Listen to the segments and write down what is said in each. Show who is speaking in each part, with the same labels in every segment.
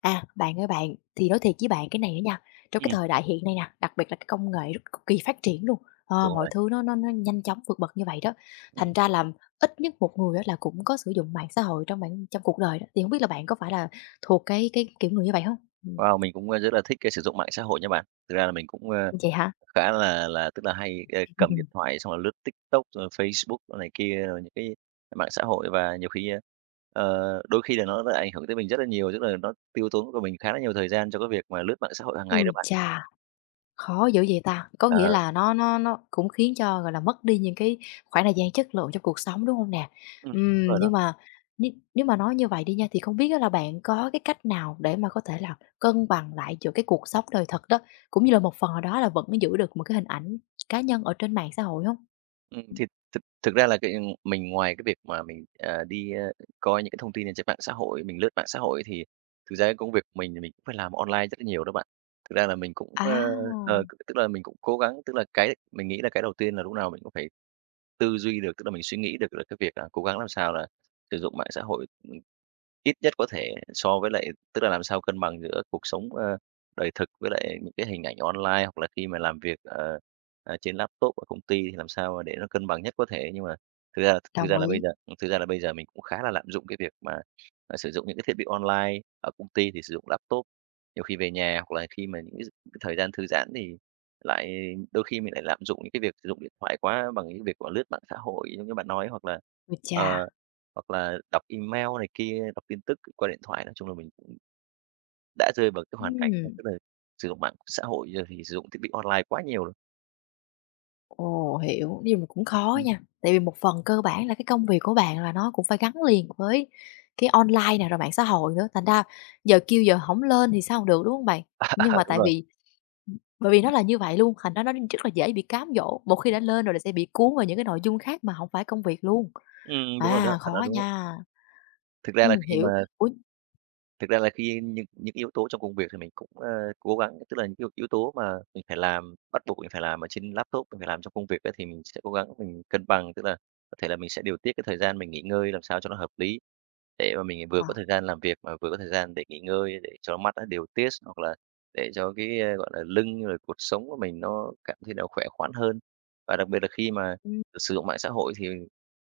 Speaker 1: À, bạn ơi bạn, thì nói thiệt với bạn cái này nữa nha, trong cái
Speaker 2: Ừm,
Speaker 1: thời đại hiện nay nè, đặc biệt là cái công nghệ rất cực kỳ phát triển luôn.
Speaker 2: đúng
Speaker 1: Mọi
Speaker 2: rồi.
Speaker 1: thứ nó nhanh chóng vượt bậc như vậy đó, thành
Speaker 2: Ừm.
Speaker 1: ra là ít nhất một người á là cũng có sử dụng mạng xã hội trong cuộc đời đó, thì không biết là bạn có phải là thuộc cái kiểu người như vậy không? Ừm,
Speaker 2: Wow, mình cũng, rất là thích cái sử dụng mạng xã hội nha bạn. Thực ra là mình cũng,
Speaker 1: vậy hả?
Speaker 2: khá là tức là hay, cầm điện thoại xong là lướt TikTok rồi Facebook đồ này kia, rồi những cái mạng xã hội và nhiều khi, đôi khi là nó lại ảnh hưởng tới mình rất là nhiều, tức là nó tiêu tốn của mình khá là nhiều thời gian cho cái việc mà lướt mạng xã hội hàng ngày đó
Speaker 1: Ui
Speaker 2: bạn.
Speaker 1: chà! Khó dữ vậy ta? Có
Speaker 2: Ờ,
Speaker 1: nghĩa là nó cũng khiến cho, gọi là, mất đi những cái khoảng thời gian chất lượng trong cuộc sống, đúng hông nè?
Speaker 2: đúng rồi
Speaker 1: Nhưng
Speaker 2: đó.
Speaker 1: mà nếu nếu mà nói như vậy đi nha, thì không biết á là bạn có cái cách nào để mà có thể là cân bằng lại giữa cái cuộc sống đời thật đó, cũng như là một phần nào đó là vẫn giữ được một cái hình ảnh cá nhân ở trên mạng xã hội hông?
Speaker 2: Thì thực thực ra là cái mình ngoài cái việc mà mình, đi, coi những cái thông tin trên mạng xã hội, mình lướt mạng xã hội thì thực ra cái công việc của mình thì mình cũng phải làm online rất là nhiều đó bạn. Thực ra là mình cũng,
Speaker 1: À,
Speaker 2: tức là mình cũng cố gắng tức là cái mình nghĩ là cái đầu tiên là lúc nào mình cũng phải tư duy được, tức là mình suy nghĩ được là cái việc là cố gắng làm sao là sử dụng mạng xã hội, ừ, ít nhất có thể so với lại tức là làm sao cân bằng giữa cuộc sống, đời thực với lại những cái hình ảnh online, hoặc là khi mà làm việc, trên laptop ở công ty thì làm sao mà để nó cân bằng nhất có thể. Nhưng mà thực ra thực
Speaker 1: đồng
Speaker 2: ra là bây
Speaker 1: ý.
Speaker 2: giờ mình cũng khá là lạm dụng cái việc mà, sử dụng những cái thiết bị online, ở công ty thì sử dụng laptop, nhiều khi về nhà hoặc là khi mà những cái thời gian thư giãn thì lại đôi khi mình lại lạm dụng những cái việc sử dụng điện thoại quá bằng những việc của lướt mạng xã hội giống như bạn nói, hoặc là,
Speaker 1: Ôi chà!
Speaker 2: ờ, hoặc là đọc email này kia, đọc tin tức qua điện thoại. Nói chung là mình cũng đã rơi vào cái hoàn cảnh là
Speaker 1: Ừm.
Speaker 2: tức là sử dụng mạng xã hội rồi thì sử dụng thiết bị online quá nhiều rồi.
Speaker 1: Ồ, hiểu, nhưng mà cũng khó
Speaker 2: Ừm.
Speaker 1: nha, tại vì một phần cơ bản là cái công việc của bạn là nó cũng phải gắn liền với cái online này rồi mạng xã hội nữa, thành ra giờ kêu giờ không lên thì sao không được, đúng không bạn? Nhưng mà
Speaker 2: đúng
Speaker 1: tại
Speaker 2: rồi.
Speaker 1: vì bởi vì nó là như vậy luôn, thành ra nó rất là dễ bị cám dỗ, một khi đã lên rồi là sẽ bị cuốn vào những cái nội dung khác mà không phải công việc luôn.
Speaker 2: Đúng rồi đó,
Speaker 1: À,
Speaker 2: bạn nói
Speaker 1: khó
Speaker 2: đúng đấy.
Speaker 1: nha.
Speaker 2: Thực ra là khi mà
Speaker 1: Hiểu. Ủa
Speaker 2: Thực ra là khi những yếu tố trong công việc thì mình cũng, cố gắng, tức là những cái yếu tố mà mình phải làm, bắt buộc mình phải làm ở trên laptop, mình phải làm trong công việc á, thì mình sẽ cố gắng mình cân bằng. Tức là có thể là mình sẽ điều tiết cái thời gian mình nghỉ ngơi làm sao cho nó hợp lý, để mà mình vừa
Speaker 1: ờ,
Speaker 2: có thời gian làm việc mà vừa có thời gian để nghỉ ngơi, để cho mắt nó điều tiết, hoặc là để cho cái, gọi là, lưng rồi cuộc sống của mình nó cảm thấy là khỏe khoắn hơn. Và đặc biệt là khi mà
Speaker 1: ừm,
Speaker 2: sử dụng mạng xã hội thì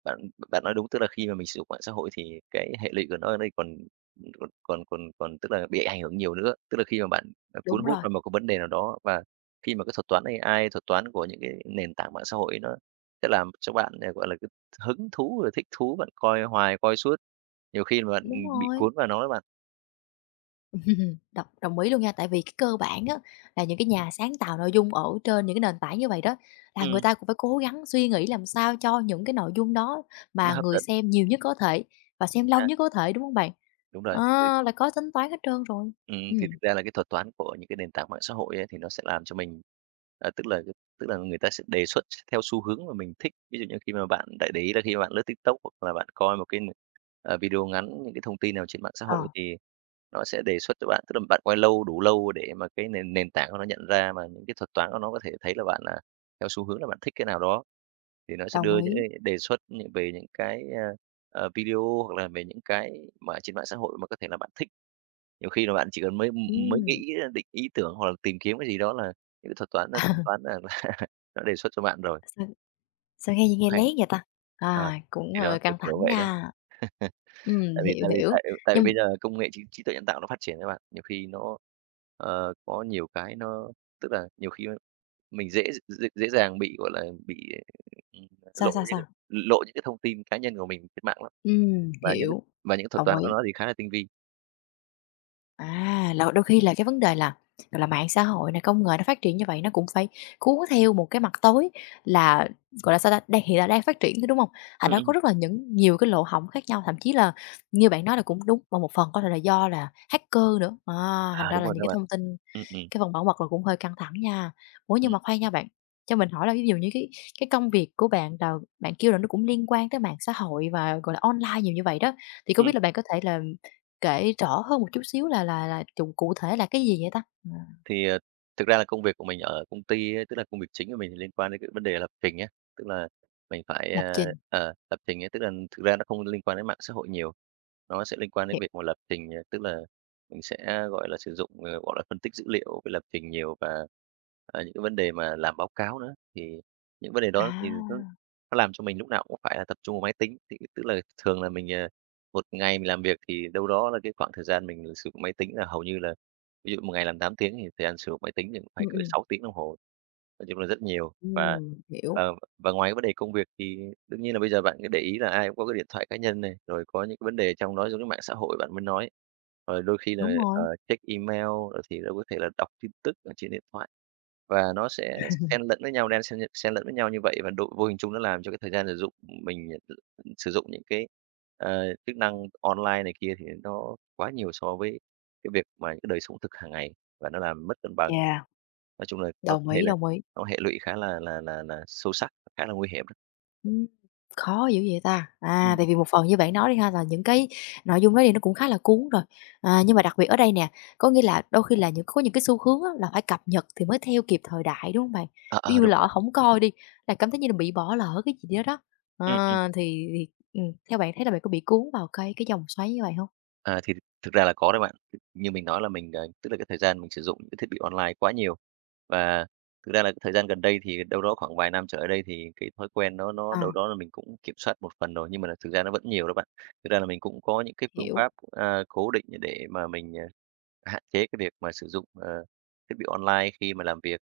Speaker 2: bạn bạn nói đúng, tức là khi mà mình sử dụng mạng xã hội thì cái hệ lụy của nó ở đây còn còn còn còn còn tức là bị ảnh hưởng nhiều nữa. Tức là khi mà bạn,
Speaker 1: đúng
Speaker 2: cuốn hút
Speaker 1: rồi,
Speaker 2: vào một cái vấn đề nào đó và khi mà cái thuật toán AI, thuật toán của những cái nền tảng mạng xã hội ấy nó sẽ làm cho bạn, gọi là, cái hứng thú rồi thích thú, bạn coi hoài, coi suốt. Nhiều khi là
Speaker 1: đúng
Speaker 2: bị
Speaker 1: rồi.
Speaker 2: cuốn vào nó đó bạn.
Speaker 1: Đồng đồng ý luôn nha, tại vì cái cơ bản á là những cái nhà sáng tạo nội dung ở trên những cái nền tảng như vậy đó, là người
Speaker 2: Ừm,
Speaker 1: ta cũng phải cố gắng suy nghĩ làm sao cho những cái nội dung đó
Speaker 2: nó
Speaker 1: mà
Speaker 2: hấp
Speaker 1: người
Speaker 2: dẫn
Speaker 1: xem nhiều nhất có thể và
Speaker 2: chính
Speaker 1: xem lâu
Speaker 2: xác,
Speaker 1: nhất có thể, đúng không bạn?
Speaker 2: đúng rồi.
Speaker 1: Ờ, là có tính toán hết trơn rồi. Ừm.
Speaker 2: Thì thực ra là cái thuật toán của những cái nền tảng mạng xã hội ấy, thì nó sẽ làm cho mình à, tức là tức là người ta sẽ đề xuất theo xu hướng mà mình thích. Ví dụ như khi mà bạn đại để ý là khi mà bạn lướt TikTok hoặc là bạn coi một cái, video ngắn, những cái thông tin nào trên mạng xã hội
Speaker 1: Ờ,
Speaker 2: thì nó sẽ đề xuất cho bạn, tức là bạn quay lâu đủ lâu để mà cái nền nền tảng của nó nhận ra mà những cái thuật toán của nó có thể thấy là bạn là theo xu hướng là bạn thích cái nào đó, thì nó sẽ
Speaker 1: đồng
Speaker 2: đưa những
Speaker 1: ý.
Speaker 2: cái đề xuất những về những cái, video hoặc là về những cái mà trên mạng xã hội mà có thể là bạn thích. Nhiều khi là bạn chỉ cần mới mới
Speaker 1: Ừm.
Speaker 2: nghĩ định ý tưởng hoặc là tìm kiếm cái gì đó là những cái thuật toán nó tính toán là là nó đề xuất cho bạn rồi,
Speaker 1: sao sao nghe
Speaker 2: cũng
Speaker 1: nghe
Speaker 2: hay.
Speaker 1: lén vậy ta?
Speaker 2: Ờ,
Speaker 1: À, cũng,
Speaker 2: thì đó, kiểu,
Speaker 1: căng
Speaker 2: kiểu
Speaker 1: thẳng
Speaker 2: vậy đó.
Speaker 1: nha.
Speaker 2: Tại vì
Speaker 1: Hiểu,
Speaker 2: tại vì
Speaker 1: hiểu,
Speaker 2: tại tại vì
Speaker 1: nhưng
Speaker 2: bây giờ công nghệ trí trí tuệ nhân tạo nó phát triển các bạn, nhiều khi nó, có nhiều cái nó tức là nhiều khi mình dễ dễ dàng bị, gọi là, bị, ừm,
Speaker 1: sao,
Speaker 2: lộ
Speaker 1: sao,
Speaker 2: những
Speaker 1: sao?
Speaker 2: lộ những cái thông tin cá nhân của mình trên mạng lắm, và những cái
Speaker 1: Hiểu,
Speaker 2: và những thuật
Speaker 1: đồng
Speaker 2: toán của
Speaker 1: ý.
Speaker 2: nó thì khá là tinh vi.
Speaker 1: À, là đôi khi là cái vấn đề là, gọi là, mạng xã hội này, công nghệ nó phát triển như vậy nó cũng phải cuốn theo một cái mặt tối là, gọi là, sao ta, đang hiện tại đang phát triển thôi, đúng không? Thành
Speaker 2: Ừm,
Speaker 1: ra có
Speaker 2: ừm.
Speaker 1: rất là những nhiều cái lỗ hổng khác nhau, thậm chí là như bạn nói là cũng đúng, và một phần có thể là do là hacker nữa. À, thành
Speaker 2: À,
Speaker 1: ra
Speaker 2: đúng
Speaker 1: là
Speaker 2: rồi
Speaker 1: những
Speaker 2: các
Speaker 1: cái
Speaker 2: bạn.
Speaker 1: thông tin
Speaker 2: Ừm, ừm, ừm.
Speaker 1: cái phần bảo mật là cũng hơi căng thẳng nha. Ủa, nhưng mà khoan nha bạn, cho mình hỏi là ví dụ như cái công việc của bạn là bạn kêu là nó cũng liên quan tới mạng xã hội và, gọi là, online nhiều như vậy đó, thì có biết là bạn có thể là kể rõ hơn một chút xíu là trù cụ thể là cái gì vậy ta?
Speaker 2: Thì, thực ra là công việc của mình ở công ty ấy, tức là công việc chính của mình thì liên quan đến cái vấn đề lập trình nhé, tức là mình phải,
Speaker 1: Lập trình,
Speaker 2: lập trình ấy, tức là thực ra nó không liên quan đến mạng xã hội nhiều. Nó sẽ liên quan đến
Speaker 1: hiểu.
Speaker 2: việc mà lập trình, tức là mình sẽ, gọi là, sử dụng, gọi là, phân tích dữ liệu với lập trình nhiều và, những cái vấn đề mà làm báo cáo nữa. Thì những vấn đề đó thì
Speaker 1: À,
Speaker 2: nó làm cho mình lúc nào cũng phải là tập trung vào máy tính, thì tức là thường là mình, một ngày mình làm việc thì đâu đó là cái khoảng thời gian mình sử dụng máy tính là hầu như là ví dụ một ngày làm 8 tiếng thì thời gian sử dụng máy tính thì cũng phải
Speaker 1: ừm,
Speaker 2: cỡ
Speaker 1: ừm.
Speaker 2: 6 tiếng đồng hồ. Nói chung là rất nhiều và
Speaker 1: Hiểu.
Speaker 2: và ngoài cái vấn đề công việc thì đương nhiên là bây giờ bạn cứ để ý là ai cũng có cái điện thoại cá nhân này, rồi có những cái vấn đề trong đó giống như mạng xã hội bạn mới nói. Rồi đôi khi
Speaker 1: Đúng
Speaker 2: là,
Speaker 1: rồi.
Speaker 2: check email, rồi thì nó có thể là đọc tin tức ở trên điện thoại và nó sẽ xen lẫn với nhau, đan xen xen lẫn với nhau như vậy và độ vô hình chung nó làm cho cái thời gian sử dụng mình sử dụng những cái, chức năng online này kia thì nó quá nhiều so với cái việc mà cái đời sống thực hàng ngày và nó làm mất cân bằng.
Speaker 1: Yeah,
Speaker 2: Nói chung là nó
Speaker 1: đồng
Speaker 2: có thể
Speaker 1: ý,
Speaker 2: là
Speaker 1: đồng ý.
Speaker 2: nó hệ lụy khá là sâu sắc, khá là nguy hiểm đó.
Speaker 1: Ừm, khó dữ vậy ta? À,
Speaker 2: Ừm,
Speaker 1: tại vì một phần như bạn nói đi ha, là những cái nội dung đó thì nó cũng khá là cuốn rồi. À, nhưng mà đặc biệt ở đây nè, có nghĩa là đôi khi là những có những cái xu hướng á, là phải cập nhật thì mới theo kịp thời đại, đúng không bạn? Ví
Speaker 2: ờ,
Speaker 1: dụ
Speaker 2: đúng
Speaker 1: lỡ
Speaker 2: rồi.
Speaker 1: không coi đi, là cảm thấy như là bị bỏ lỡ cái gì đó đó.
Speaker 2: Ừm.
Speaker 1: Ờ, thì, theo bạn thấy là bạn có bị cuốn vào cái dòng xoáy như vậy không?
Speaker 2: À, thì thực ra là có đấy bạn. Như mình nói là mình, tức là cái thời gian mình sử dụng những cái thiết bị online quá nhiều. Và thực ra là cái thời gian gần đây thì đâu đó khoảng vài năm trở lại đây thì cái thói quen nó
Speaker 1: À,
Speaker 2: đâu đó là mình cũng kiểm soát một phần rồi, nhưng mà là thực ra nó vẫn nhiều đó bạn. Thực ra là mình cũng có những cái phương
Speaker 1: hiểu.
Speaker 2: pháp, cố định để mà mình, hạn chế cái việc mà sử dụng, thiết bị online khi mà làm việc.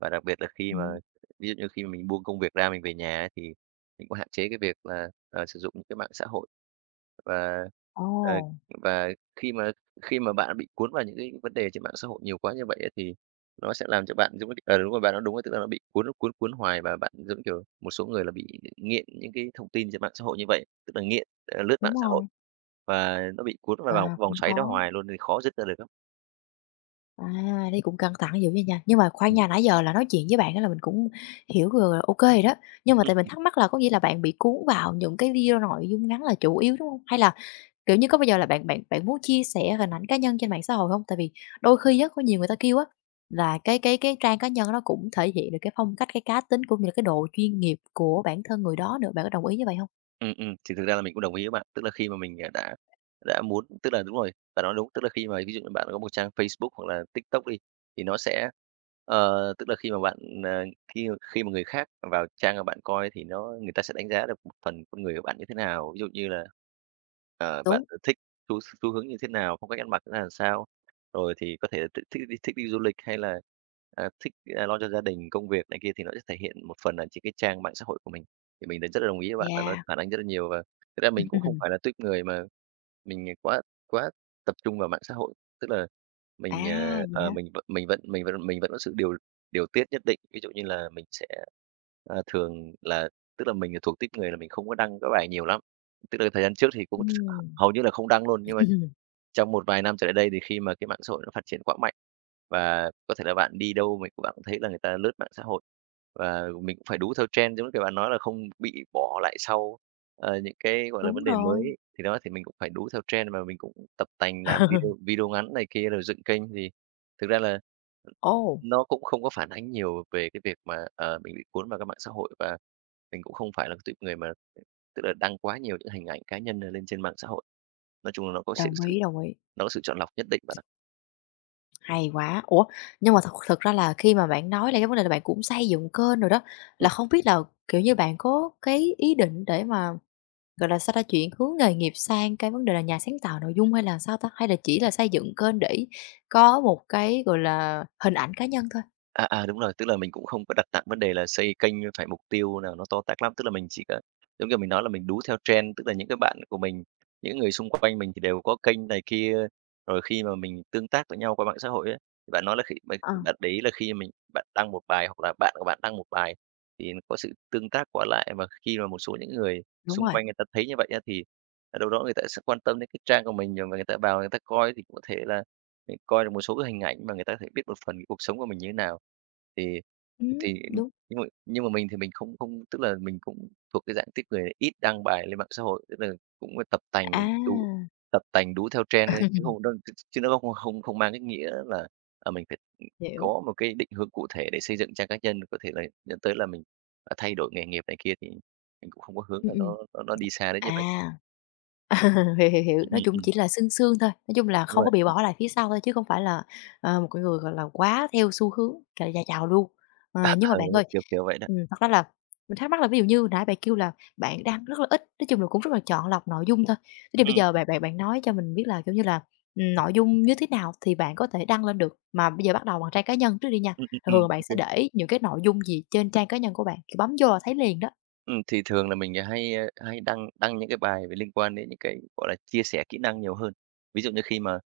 Speaker 2: Và đặc biệt là khi mà
Speaker 1: Ừm.
Speaker 2: ví dụ như khi mà mình buông công việc ra mình về nhà ấy thì mình cũng hạn chế cái việc là, sử dụng những cái mạng xã hội. Và, ờ
Speaker 1: Ồ,
Speaker 2: và khi mà khi mà bạn bị cuốn vào những cái vấn đề trên mạng xã hội nhiều quá như vậy á, thì nó sẽ làm cho bạn giống như đúng rồi, bạn nói đúng rồi, tức là nó bị cuốn cuốn cuốn hoài và bạn giống, kiểu, một số người là bị nghiện những cái thông tin trên mạng xã hội như vậy, tức là nghiện, lướt
Speaker 1: đúng
Speaker 2: mạng xã hội
Speaker 1: rồi,
Speaker 2: và nó bị cuốn vào vòng
Speaker 1: à,
Speaker 2: vòng
Speaker 1: cũng
Speaker 2: xoáy đó
Speaker 1: khó.
Speaker 2: hoài luôn thì khó dứt ra được lắm.
Speaker 1: À, đi cũng căng thẳng dữ vậy nha. Nhưng mà khoan
Speaker 2: Ừm.
Speaker 1: nha, nãy giờ là nói chuyện với bạn á là mình cũng hiểu rồi, ô kê rồi đó. Nhưng mà tại mình thắc mắc là có nghĩa là bạn bị cuốn vào những cái video nội dung ngắn là chủ yếu, đúng không? Hay là, kiểu như, có bao giờ là bạn bạn bạn muốn chia sẻ hình ảnh cá nhân trên mạng xã hội không? Tại vì đôi khi á, có nhiều người ta kêu á, là cái trang cá nhân nó cũng thể hiện được cái phong cách, cái cá tính cũng như là cái độ chuyên nghiệp của bản thân người đó nữa. Bạn có đồng ý như vậy không?
Speaker 2: Ừ, thì thực ra là mình cũng đồng ý với bạn. Tức là khi mà mình, đã muốn tức là đúng rồi, bạn nói đúng. Tức là khi mà ví dụ như bạn có một trang Facebook hoặc là TikTok đi, thì nó sẽ tức là khi mà bạn, ờ, khi khi mà người khác vào trang mà bạn coi thì nó người ta sẽ đánh giá được một phần con người của bạn như thế nào. Ví dụ như là, bạn,
Speaker 1: Đúng,
Speaker 2: thích xu xu hướng như thế nào, phong cách ăn mặc là làm sao, rồi thì có thể thích thích đi du lịch hay là, thích, lo cho gia đình, công việc này kia thì nó sẽ thể hiện một phần là trên cái trang mạng xã hội của mình. Thì mình thấy rất là đồng ý với bạn là nó
Speaker 1: yeah.
Speaker 2: phản ánh rất là nhiều, và thực ra mình cũng không phải là tuýp người mà mình quá quá tập trung vào mạng xã hội. Tức là
Speaker 1: À,
Speaker 2: mình,
Speaker 1: vậy hả?
Speaker 2: mình vẫn có sự điều điều tiết nhất định. Ví dụ như là mình sẽ, thường là tức là mình là thuộc tuýp người là mình không có đăng các bài nhiều lắm. Tức là thời gian trước thì cũng
Speaker 1: Ừm,
Speaker 2: hầu như là không đăng luôn, nhưng mà trong một vài năm trở lại đây thì khi mà cái mạng xã hội nó phát triển quá mạnh và có thể là bạn đi đâu mình bạn cũng thấy là người ta lướt mạng xã hội và mình cũng phải đú theo trend giống như kiểu bạn nói là không bị bỏ lại sau, những cái, gọi là,
Speaker 1: đúng
Speaker 2: vấn đề
Speaker 1: rồi.
Speaker 2: mới. Thì đó, thì mình cũng phải đú theo trend và mình cũng tập tành làm video video ngắn này kia rồi dựng kênh thì thực ra là
Speaker 1: Ồ,
Speaker 2: nó cũng không có phản ánh nhiều về cái việc mà, mình bị cuốn vào các mạng xã hội và mình cũng không phải là cái tuýp người mà tức là đăng quá nhiều những hình ảnh cá nhân, lên trên mạng xã hội. Nói chung là
Speaker 1: đồng ý,
Speaker 2: nó có sự chọn lọc nhất định bạn ạ.
Speaker 1: hay quá. Ủa, nhưng mà thật thật ra là khi mà bạn nói là cái vấn đề là bạn cũng xây dựng kênh rồi đó, là
Speaker 2: Ừm,
Speaker 1: không biết là, kiểu như, bạn có cái ý định để mà, gọi là, sao ta, chuyển hướng nghề nghiệp sang cái vấn đề là nhà sáng tạo nội dung hay là sao ta? Hay là chỉ là xây dựng kênh để có một cái, gọi là, hình ảnh cá nhân thôi?
Speaker 2: đúng rồi, tức là mình cũng không có đặt nặng vấn đề là xây kênh phải mục tiêu nào nó to tát lắm, tức là mình chỉ có giống như mình nói là mình đú theo trend, tức là những cái bạn của mình, những người xung quanh mình thì đều có kênh này kia. Rồi khi mà mình tương tác với nhau qua mạng xã hội á, thì bạn nói là khi bạn
Speaker 1: Ờ,
Speaker 2: bạn để ý là khi mình bạn đăng một bài hoặc là bạn của bạn đăng một bài thì nó có sự tương tác qua lại và khi mà một số những người
Speaker 1: đúng
Speaker 2: xung
Speaker 1: rồi,
Speaker 2: quanh người ta thấy như vậy á, thì, đâu đó người ta sẽ quan tâm đến cái trang của mình, và người ta vào người ta coi thì cũng có thể là mình coi được một số cái hình ảnh mà người ta có thể biết một phần cái cuộc sống của mình như thế nào. Thì
Speaker 1: ừm,
Speaker 2: thì
Speaker 1: đúng.
Speaker 2: nhưng mà mình thì mình không không tức là mình cũng thuộc cái dạng tiếp người ít đăng bài lên mạng xã hội, tức là cũng
Speaker 1: À,
Speaker 2: đú tập tành đú theo trend thôi, chứ không đ ch chứ nó không không không mang cái nghĩa là, mình phải,
Speaker 1: hiểu,
Speaker 2: có một cái định hướng cụ thể để xây dựng trang cá nhân, có thể là dẫn tới là mình, thay đổi nghề nghiệp này kia thì mình cũng không có hướng
Speaker 1: ừm,
Speaker 2: là
Speaker 1: ừm,
Speaker 2: nó đi xa đến như vậy.
Speaker 1: à. Ừ, hiểu, hiểu, hiểu,
Speaker 2: Ừm,
Speaker 1: nói
Speaker 2: ừm,
Speaker 1: chung
Speaker 2: ừm,
Speaker 1: chỉ là sương sương thôi, nói chung là
Speaker 2: đúng
Speaker 1: không có
Speaker 2: rồi.
Speaker 1: bị bỏ lại phía sau thôi chứ không phải là, ờ, một cái người, gọi là, quá theo xu hướng, gọi là, già chào luôn. Ờ, nhưng mà
Speaker 2: Ờ,
Speaker 1: bạn
Speaker 2: đúng rồi,
Speaker 1: ơi,
Speaker 2: kiểu vậy đó.
Speaker 1: thật ra là mình thắc mắc là ví dụ như nãy bạn kêu là bạn đang rất là ít, nói chung là cũng rất là chọn lọc nội dung thôi. Thế thì bây
Speaker 2: Ừm,
Speaker 1: giờ bạn bạn bạn nói cho mình biết là, kiểu như là, nội dung như thế nào thì bạn có thể đăng lên được? Mà bây giờ bắt đầu bằng trang cá nhân trước đi nha, thường là bạn sẽ
Speaker 2: OK.
Speaker 1: để những cái nội dung gì trên trang cá nhân của bạn, kiểu, bấm vô là thấy liền đó?
Speaker 2: Thì thường là mình hay đăng đăng những cái bài về liên quan đến những cái, gọi là, chia sẻ kỹ năng nhiều hơn. Ví dụ như khi mà,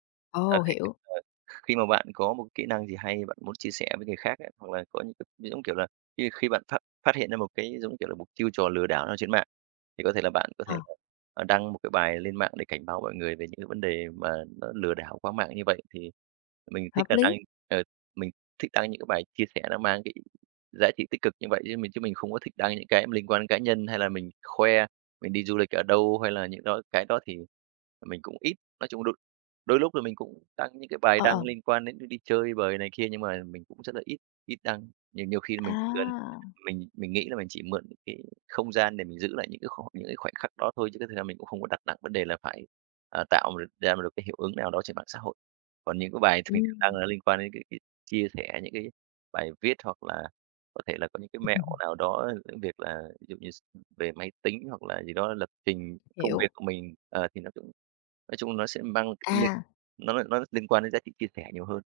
Speaker 2: ờ,
Speaker 1: Ồ,
Speaker 2: khi
Speaker 1: hiểu,
Speaker 2: ờ, khi mà bạn có một kỹ năng gì hay bạn muốn chia sẻ với người khác ấy, hoặc là có những cái giống, kiểu là, khi khi bạn phát phát hiện ra một cái, giống kiểu là, một chiêu trò lừa đảo nào trên mạng, thì có thể là bạn có thể
Speaker 1: ờ,
Speaker 2: là, đăng một cái bài lên mạng để cảnh báo mọi người về những cái vấn đề mà nó lừa đảo qua mạng như vậy. Thì mình thích
Speaker 1: hợp
Speaker 2: là
Speaker 1: lý,
Speaker 2: đăng ờ, Mình thích đăng những cái bài chia sẻ nó mang cái giá trị tích cực như vậy chứ mình không có thích đăng những cái liên quan đến cá nhân hay là mình khoe mình đi du lịch ở đâu hay là những đó cái đó thì mình cũng ít. Nói chung đôi đôi lúc là mình cũng đăng những cái bài
Speaker 1: ờ,
Speaker 2: đăng
Speaker 1: ờ,
Speaker 2: liên quan đến đi chơi bời này kia nhưng mà mình cũng rất là ít ít đăng. Nhiều nhiều khi mình chỉ cần
Speaker 1: à,
Speaker 2: mình nghĩ là mình chỉ mượn cái không gian để mình giữ lại những cái khoảnh khắc đó thôi chứ cái thực ra mình cũng không có đặt nặng vấn đề là phải, tạo được ra được cái hiệu ứng nào đó trên mạng xã hội. Còn những cái bài thì mình thường đăng
Speaker 1: ừm.
Speaker 2: là liên quan đến cái chia sẻ những cái bài viết hoặc là có thể là có những cái mẹo nào đó, những việc là ví dụ như về máy tính hoặc là gì đó lập trình công
Speaker 1: Hiểu,
Speaker 2: việc của mình, thì nó cũng nói chung nó sẽ mang liên
Speaker 1: à,
Speaker 2: nó liên quan đến giá trị chia sẻ nhiều hơn.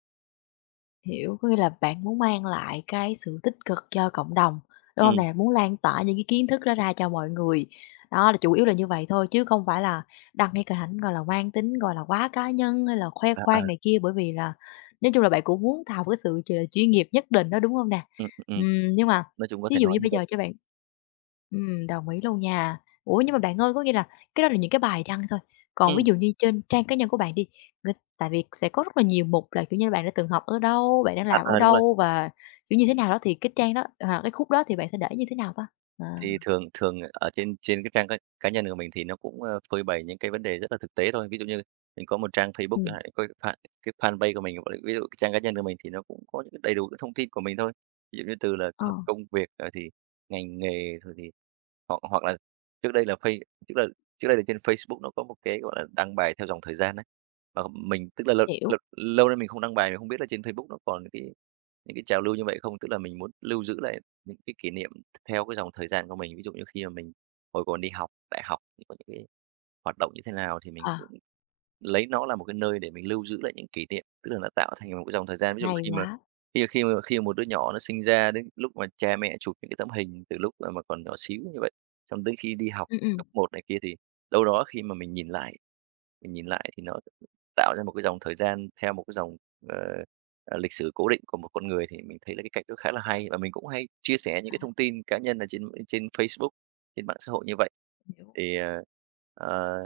Speaker 1: hiểu, có nghĩa là bạn muốn mang lại cái sự tích cực cho cộng đồng, đúng
Speaker 2: Ừ.
Speaker 1: không nè? Muốn lan tỏa những cái kiến thức đó ra cho mọi người, đó, là chủ yếu là như vậy thôi chứ không phải là đăng cái hình ảnh, gọi là, mang tính, gọi là, quá cá nhân hay là khoe
Speaker 2: à, à,
Speaker 1: khoang này kia, bởi vì là nói chung là bạn cũng muốn tạo cái sự chuyên nghiệp nhất định đó, đúng không nè?
Speaker 2: ừm, ừm, ừm,
Speaker 1: Nhưng mà
Speaker 2: nói chung có
Speaker 1: ví
Speaker 2: thể
Speaker 1: dụ
Speaker 2: nói
Speaker 1: như
Speaker 2: như
Speaker 1: bây
Speaker 2: vậy.
Speaker 1: giờ cho bạn đồng ý luôn nha. Ủa, nhưng mà bạn ơi, có nghĩa là cái đó là những cái bài đăng thôi,
Speaker 2: Ừ.
Speaker 1: còn ví dụ như trên trang cá nhân của bạn đi, tại vì sẽ có rất là nhiều mục là, kiểu như, bạn đã từng học ở đâu, bạn đang làm ở
Speaker 2: Đúng rồi.
Speaker 1: đâu và, kiểu, như thế nào đó thì cái trang đó hoặc cái khúc đó thì bạn sẽ để như thế nào ta? À.
Speaker 2: Thì thường thường ở trên trên cái trang cá cá nhân của mình thì nó cũng, phơi bày những cái vấn đề rất là thực tế thôi. Ví dụ như mình có một trang Facebook
Speaker 1: Ừm,
Speaker 2: chẳng hạn, có cái fanpage của mình, gọi là, ví dụ cái trang cá nhân của mình thì nó cũng có những đầy đủ cái thông tin của mình thôi. Ví dụ như từ là
Speaker 1: ờ,
Speaker 2: công việc, thì ngành nghề rồi thì hoặc hoặc là trước đây là phây tức là trước đây là trên Facebook nó có một cái, gọi là, đăng bài theo dòng thời gian đấy. Và mình tức là lâu
Speaker 1: hiểu.
Speaker 2: lâu lâu nay mình không đăng bài, mình không biết là trên Facebook nó còn những cái trào lưu như vậy không? Tức là mình muốn lưu giữ lại những cái kỷ niệm theo cái dòng thời gian của mình. Ví dụ như khi mà mình hồi còn đi học đại học thì có những cái hoạt động như thế nào thì mình
Speaker 1: Ờ,
Speaker 2: cũng lấy nó là một cái nơi để mình lưu giữ lại những kỷ niệm, tức là nó tạo thành một cái dòng thời gian. Ví dụ
Speaker 1: hay
Speaker 2: khi mà
Speaker 1: quá.
Speaker 2: khi khi mà khi mà một đứa nhỏ nó sinh ra đến lúc mà cha mẹ chụp những cái tấm hình từ lúc, mà còn nhỏ xíu như vậy, xong tới khi đi học
Speaker 1: Ừm, ừm,
Speaker 2: cấp một này kia thì đâu đó khi mà mình nhìn lại thì nó tạo ra một cái dòng thời gian theo một cái dòng, ờ, lịch sử cố định của một con người thì mình thấy là cái cách đó khá là hay. Và mình cũng hay chia sẻ những cái thông tin cá nhân là trên trên Facebook, trên mạng xã hội như vậy.
Speaker 1: hiểu.
Speaker 2: Thì, ờ,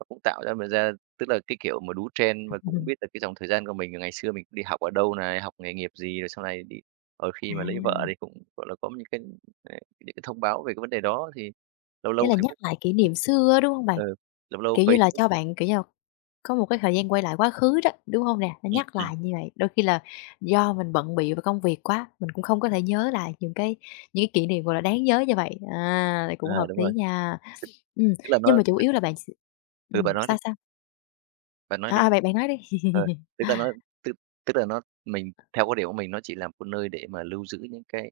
Speaker 2: nó cũng tạo ra mình ra tức là cái kiểu mà đú trend và cũng biết là cái dòng thời gian của mình ngày xưa mình đi học ở đâu này, học nghề nghiệp gì, rồi sau này đi rồi
Speaker 1: À,
Speaker 2: khi mà lấy vợ thì cũng, gọi là, có những cái, những cái thông báo về cái vấn đề đó thì lâu
Speaker 1: ý
Speaker 2: lâu
Speaker 1: là nhắc
Speaker 2: Facebook
Speaker 1: lại kỷ
Speaker 2: ừm.
Speaker 1: niệm xưa á, đúng không bạn?
Speaker 2: Ừ, lâu lâu
Speaker 1: Kiểu như là,
Speaker 2: Facebook
Speaker 1: cho bạn, kiểu như là, có một cái thời gian quay lại quá khứ đó, đúng không nè? Nó
Speaker 2: ừm,
Speaker 1: nhắc
Speaker 2: ừm,
Speaker 1: lại như vậy, đôi khi là do mình bận bịu và công việc quá, mình cũng không có thể nhớ lại những cái kỷ niệm, gọi là, đáng nhớ như vậy. À, thì cũng hợp
Speaker 2: đúng
Speaker 1: lý
Speaker 2: rồi,
Speaker 1: nha.
Speaker 2: tức
Speaker 1: Ừm,
Speaker 2: tức là nó
Speaker 1: nhưng mà chủ yếu là bạn s
Speaker 2: Bà nói đi,
Speaker 1: sao?
Speaker 2: bà nói
Speaker 1: À,
Speaker 2: đi.
Speaker 1: à, bạn bạn nói đi.
Speaker 2: Ờ, tức là nó tức tức là nó Mình theo quan điểm của mình nó chỉ là một nơi để mà lưu giữ những cái,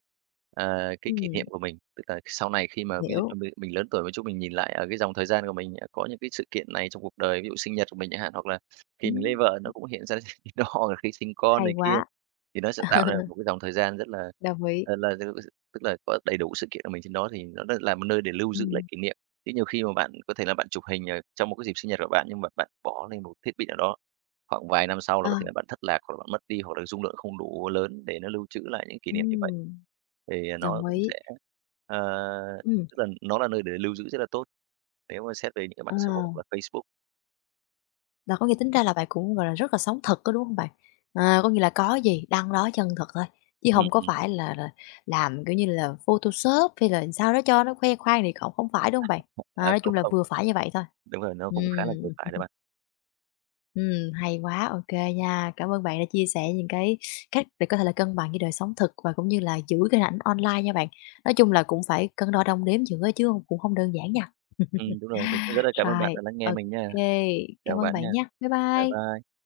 Speaker 2: ờ, cái kỷ
Speaker 1: Ừm,
Speaker 2: niệm của mình. Tức là sau này khi mà ví dụ
Speaker 1: hiểu,
Speaker 2: như mình lớn tuổi một chút, mình nhìn lại ở cái dòng thời gian của mình, có những cái sự kiện này trong cuộc đời, ví dụ sinh nhật của mình chẳng hạn, hoặc là khi mình lấy
Speaker 1: ừm,
Speaker 2: vợ nó cũng hiện ra cái đó, hoặc là khi sinh con
Speaker 1: hay
Speaker 2: này kia,
Speaker 1: quá,
Speaker 2: thì nó sẽ tạo ra một cái dòng thời gian rất là
Speaker 1: đồng ý,
Speaker 2: là tức là có đầy đủ sự kiện của mình trên đó thì nó rất là một nơi để lưu giữ lại
Speaker 1: ừm,
Speaker 2: kỷ niệm. Chứ nhiều khi mà bạn có thể là bạn chụp hình, trong một cái dịp sinh nhật của bạn nhưng mà bạn bỏ lên một thiết bị nào đó. Khoảng vài năm sau
Speaker 1: ờ,
Speaker 2: là có thể là bạn thất lạc hoặc là bạn mất đi hoặc là dung lượng không đủ lớn để nó lưu trữ lại những kỷ niệm như vậy.
Speaker 1: ừm,
Speaker 2: Thì,
Speaker 1: đồng
Speaker 2: nó cũng
Speaker 1: ý,
Speaker 2: sẽ, ờ,
Speaker 1: ừm,
Speaker 2: tức là nó là nơi để lưu giữ rất là tốt, nếu mà xét về những cái
Speaker 1: ờ,
Speaker 2: mạng xã hội và Facebook.
Speaker 1: là có nghĩa tính ra là bạn cũng, gọi là, rất là sống thật có đúng hông bạn? À, có nghĩa là có gì đăng đó chân thật thôi, chứ
Speaker 2: Ừm,
Speaker 1: hông có
Speaker 2: ừm.
Speaker 1: phải là làm, kiểu như là, Photoshop hay là sao đó cho nó khoe khoang này nọ, không phải, đúng hông bạn? À,
Speaker 2: À,
Speaker 1: nói chung
Speaker 2: không,
Speaker 1: là
Speaker 2: không,
Speaker 1: vừa phải như vậy thôi.
Speaker 2: đúng rồi, nó cũng khá là vừa
Speaker 1: Ừm.
Speaker 2: phải đấy bạn.
Speaker 1: Ừm, hay quá, ok nha. Cảm ơn bạn đã chia sẻ những cái cách để có thể là cân bằng với đời sống thực và cũng như là giữ cái hình ảnh online nha bạn. Nói chung là cũng phải cân đo đong đếm giữa chứ hông cũng không đơn giản nha.
Speaker 2: Đúng rồi, mình cũng rất là cảm ơn bạn
Speaker 1: Rồi,
Speaker 2: đã lắng nghe mình nha.
Speaker 1: ok cảm
Speaker 2: Chào
Speaker 1: ơn
Speaker 2: bạn nha.
Speaker 1: bạn nha. Bye
Speaker 2: Bye
Speaker 1: bye.
Speaker 2: bye.